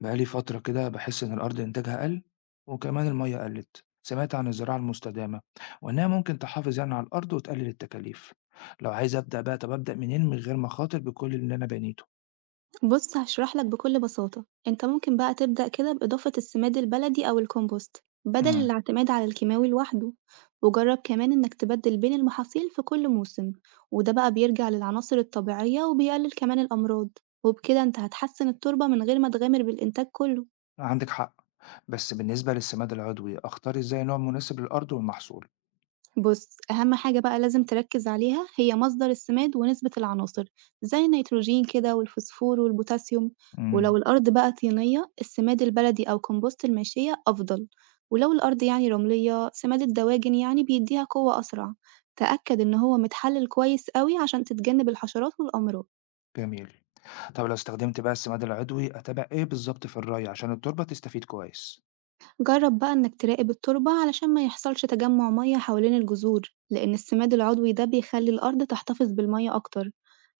بقالي فترة كده بحس إن الأرض إنتاجها قل، وكمان المية قلت. سمعت عن الزراعة المستدامة وإنها ممكن تحافظ يعني على الأرض وتقلل التكاليف. لو عايز أبدأ بقى، طب أبدأ منين من غير ما أخاطر بكل اللي أنا بنيته؟ بُص هاشرح لك بكل بساطة، أنت ممكن بقى تبدأ كده بإضافة السماد البلدي أو الكومبوست بدل امم الاعتماد على الكيماوي لوحده، وجرب كمان إنك تبدل بين المحاصيل في كل موسم، وده بقى بيرجع للعناصر الطبيعية وبيقلل كمان الأمراض، وبكده أنت هتحسن التربة من غير ما تغامر بالإنتاج كله. عندك حق. بس بالنسبة للسماد العضوي أختار إزاي نوع مناسب للأرض والمحصول؟ بص أهم حاجة بقى لازم تركز عليها هي مصدر السماد ونسبة العناصر زي النيتروجين كده والفوسفور والبوتاسيوم، امم ولو الأرض بقى طينية السماد البلدي أو كمبوست الماشية أفضل، ولو الأرض يعني رملية سماد الدواجن يعني بيديها قوة أسرع. تأكد إن هو متحلل كويس قوي عشان تتجنب الحشرات والأمراض. جميل. طب لو استخدمت بقى السماد العضوي أتابع إيه بالظبط في الري عشان التربة تستفيد كويس؟ جرب بقى إنك تراقب التربة علشان ما يحصلش تجمع مية حوالين الجذور، لأن السماد العضوي ده بيخلي الأرض تحتفظ بالمية أكتر.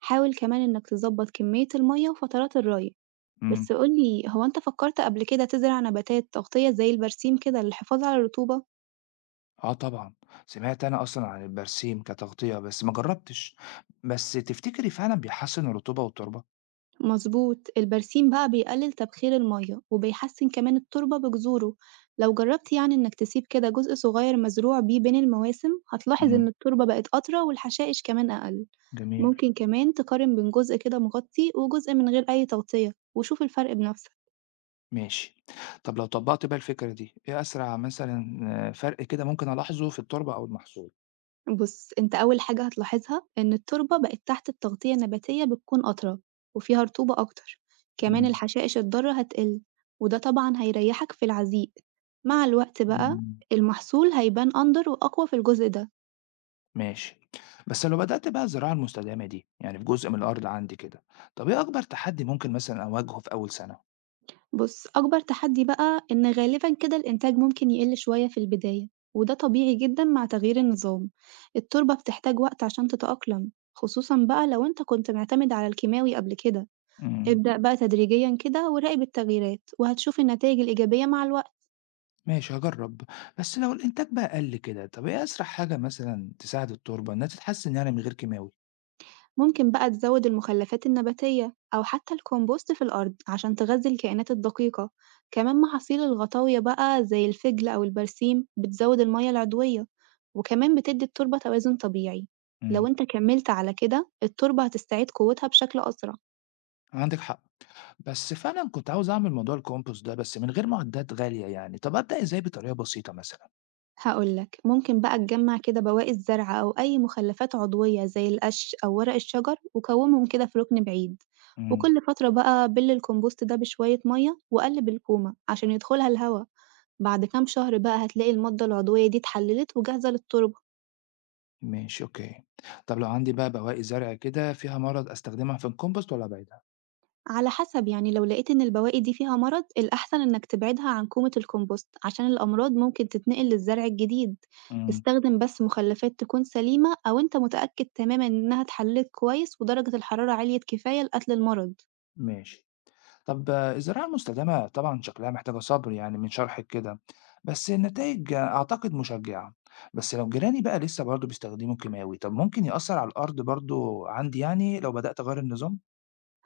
حاول كمان إنك تظبط كمية المية وفترات الري. امم. بس قولي، هو أنت فكرت قبل كده تزرع نباتات تغطية زي البرسيم كده للحفاظ على الرطوبة؟ آه طبعًا، سمعت أنا أصلًا عن البرسيم كتغطية بس ما جرّبتش، بس تفتكري فعلًا بيحسّن الرطوبة والتربة؟ مظبوط، البرسيم بقى بيقلل تبخير المية وبيحسن كمان التربة بجذوره. لو جربت يعني إنك تسيب كده جزء صغير مزروع بيه بين المواسم، هتلاحظ إن إمم. التربة بقت أطرى والحشائش كمان أقل. جميل. ممكن كمان تقارن بين جزء كده مغطي وجزء من غير أي تغطية وشوف الفرق بنفسك. ماشي. طب لو طبّقت بقى الفكرة دي، إيه أسرع مثلًا، آه، فرق كده ممكن ألاحظه في التربة أو المحصول؟ بُص، أنت أول حاجة هتلاحظها إن التربة بقت تحت التغطية النباتية بتكون أطرى وفيها رطوبة أكتر، كمان إمم. الحشائش الضارة هتقل، وده طبعًا هيريحك في العزيق. مع الوقت بقى إمم. المحصول هيبان أندر وأقوى في الجزء ده. ماشي. بس لو بدأت بقى الزراعة المستدامة دي، يعني في جزء من الأرض عندي كده، طب إيه أكبر تحدي ممكن مثلًا أواجهه في أول سنة؟ بُص، أكبر تحدي بقى إن غالبًا كده الإنتاج ممكن يقل شوية في البداية، وده طبيعي جدًا مع تغيير النظام. التربة بتحتاج وقت عشان تتأقلم، خصوصًا بقى لو أنت كنت معتمد على الكيماوي قبل كده. إمم. ابدأ بقى تدريجيًا كده وراقب التغييرات، وهتشوف النتايج الإيجابية مع الوقت. ماشي، هاجرّب. بس لو الإنتاج بقى قَل كده، طَب إيه أسرع حاجة مثلًا تساعد التربة إنها تتحسّن يعني من غير كيماوي؟ ممكن بقى تزود المخلفات النباتية أو حتى الكومبوست في الأرض عشان تغذي الكائنات الدقيقة، كمان محاصيل الغطاوية بقى زي الفجل أو البرسيم بتزود المية العضوية، وكمان بتدي التربة توازن طبيعي. لو إمم. انت كملت على كده التربة هتستعيد قوتها بشكل أسرع. عندِك حق. بس فعلًا كنت عاوز أعمل موضوع الcompost ده بس من غير معدات غالية يعني، طَب أبدأ إزاي بطريقة بسيطة مثلًا؟ هاقول لك، ممكن بقى تجمّع كده بواقي الزرع أو أي مخلفات عضوية زي القش أو ورق الشجر وكوّمهم كده في ركن بعيد، إمم. وكل فترة بقى بِل الكومبوست ده بشوية مَيّة وقلّب الكومة عشان يدخلها الهوا. بعد كام شهر بقى هتلاقي المادة العضوية دي اتحلّلت وجاهزة للتُربة. ماشي، أوكي. طَب لو عندي بقى بواقي زرع كده فيها مَرَض أستخدمها في الcompost والّا أبعدها؟ على حسب، يعني لو لقيت إن البواقي دي فيها مرض الأحسن إنك تبعدها عن كومة الكومبوست عشان الأمراض ممكن تتنقل للزرع الجديد. إمم. استخدم بس مخلفات تكون سليمة أو أنت متأكد تماما إنها اتحللت كويس ودرجة الحرارة عالية كفاية لقتل المرض. ماشي. طب آه، الزراعة المستدامة طبعًا شكلها محتاجة صبر يعني من شرحِك كده، بس النتايج أعتقد مشجعة. بس لو جيراني بقى لسه برضه بيستخدموا الكيماوي، طب ممكن يأثّر على الأرض برضه عندي يعني لو بدأت أغيّر النظام؟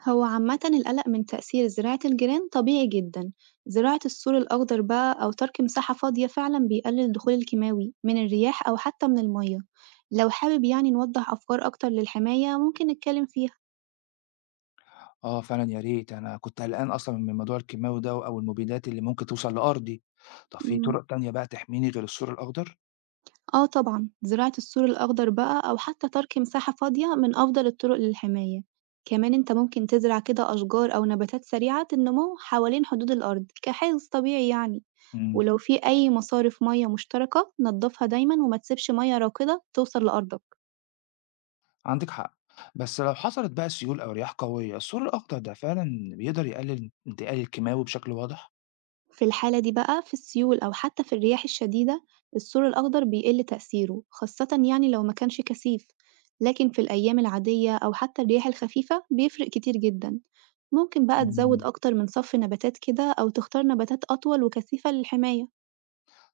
هو عامة القلق من تأثير زراعة الجيران طبيعي جدا. زراعة السور الأخضر بقى أو ترك مساحة فاضية فعلا بيقلل الدخول الكيماوي من الرياح أو حتى من المية. لو حابب يعني نوضح أفكار أكتر للحماية ممكن نتكلم فيها. آه فعلًا يا ريت، أنا كنت قلقان أصلًا من موضوع الكيماوي ده أو المبيدات اللي ممكن توصل لأرضي. طب في مم. طرق تانية بقى تحميني غير السور الأخضر؟ آه طبعًا، زراعة السور الأخضر بقى أو حتى ترك مساحة فاضية من أفضل الطرق للحماية، كمان أنت ممكن تزرع كده أشجار أو نباتات سريعة النمو حوالين حدود الأرض كحفظ طبيعي يعني، إمم. ولو في أي مصارف مياه مشتركة نضفها دايمًا وما تسيبش مياه راكدة توصل لأرضك. عندِك حق. بس لو حصلت بقى سيول أو رياح قوية، السور الأخضر ده فعلًا بيقدر يقلل انتقال الكيماوي بشكل واضح؟ في الحالة دي بقى، في السيول أو حتى في الرياح الشديدة، الثور الأخضر بيقل تأثيره، خاصة يعني لو ما كانش كثيف، لكن في الأيام العادية أو حتى الرياح الخفيفة بيفرق كتير جدا. ممكن بقى تزود إمم. أكتر من صف نباتات كده أو تختار نباتات أطول وكثيفة للحماية.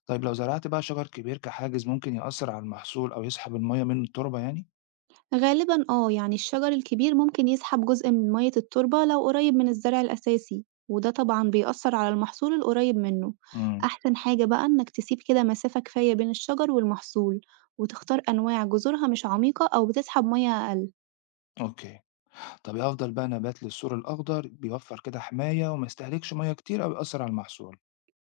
طيب لو زرعت بقى شجر كبير كحاجز ممكن يأثر على المحصول أو يسحب المية من التربة يعني؟ غالبًا آه، يعني الشجر الكبير ممكن يسحب جزء من مية التربة لو قريب من الزرع الأساسي، وده طبعًا بيأثر على المحصول القريب منه. امم أحسن حاجة بقى إنك تسيب كده مسافة كفاية بين الشجر والمحصول وتختار أنواع جذورها مش عميقة أو بتسحب مية أقل. أوكي. طب إيه أفضل بقى نبات للسور الأخضر بيوفر كده حماية وما يستهلكش مية كتير أو يأثر على المحصول؟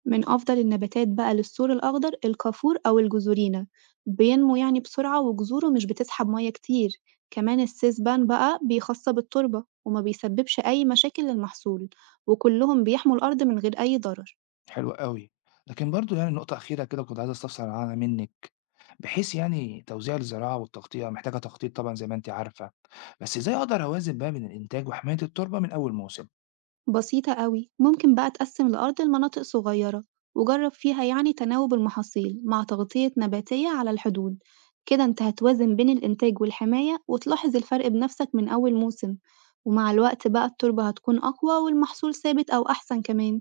من أفضل النباتات بقى للثور الأخضر الكافور أو الجزورينا، بينمو يعني بسرعة وجذوره مش بتسحب مية كتير، كمان السيسبان بقى بيخصب التربة وما بيسببش أي مشاكل للمحصول، وكلهم بيحموا الأرض من غير أي ضرر. حلو قوي. لكن برضو يعني نقطة أخيرة كده كنت عايز أستفسر عنها منك، بحيث يعني توزيع الزراعة والتغطية محتاجة تخطيط طبعا زي ما أنت عارفة، بس إزاي أقدر أوازن بقى بين الإنتاج وحماية التربة من أول موسم؟ بسيطة أوي، ممكن بقى تقسم الأرض لمناطق صغيرة وجرب فيها يعني تناوب المحاصيل مع تغطية نباتية على الحدود. كده انت هتوازن بين الإنتاج والحماية وتلاحظ الفرق بنفسك من أول موسم، ومع الوقت بقى التربة هتكون أقوى والمحصول ثابت أو أحسن كمان.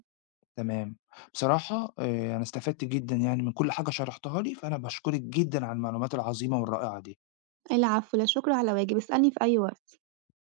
تمام. بصراحة أنا استفدت جدًا يعني من كل حاجة شرحتها لي، فأنا باشكرِك جدًا على المعلومات العظيمة والرائعة دي. العفو، لا شكر على واجب، اسألني في أي وقت.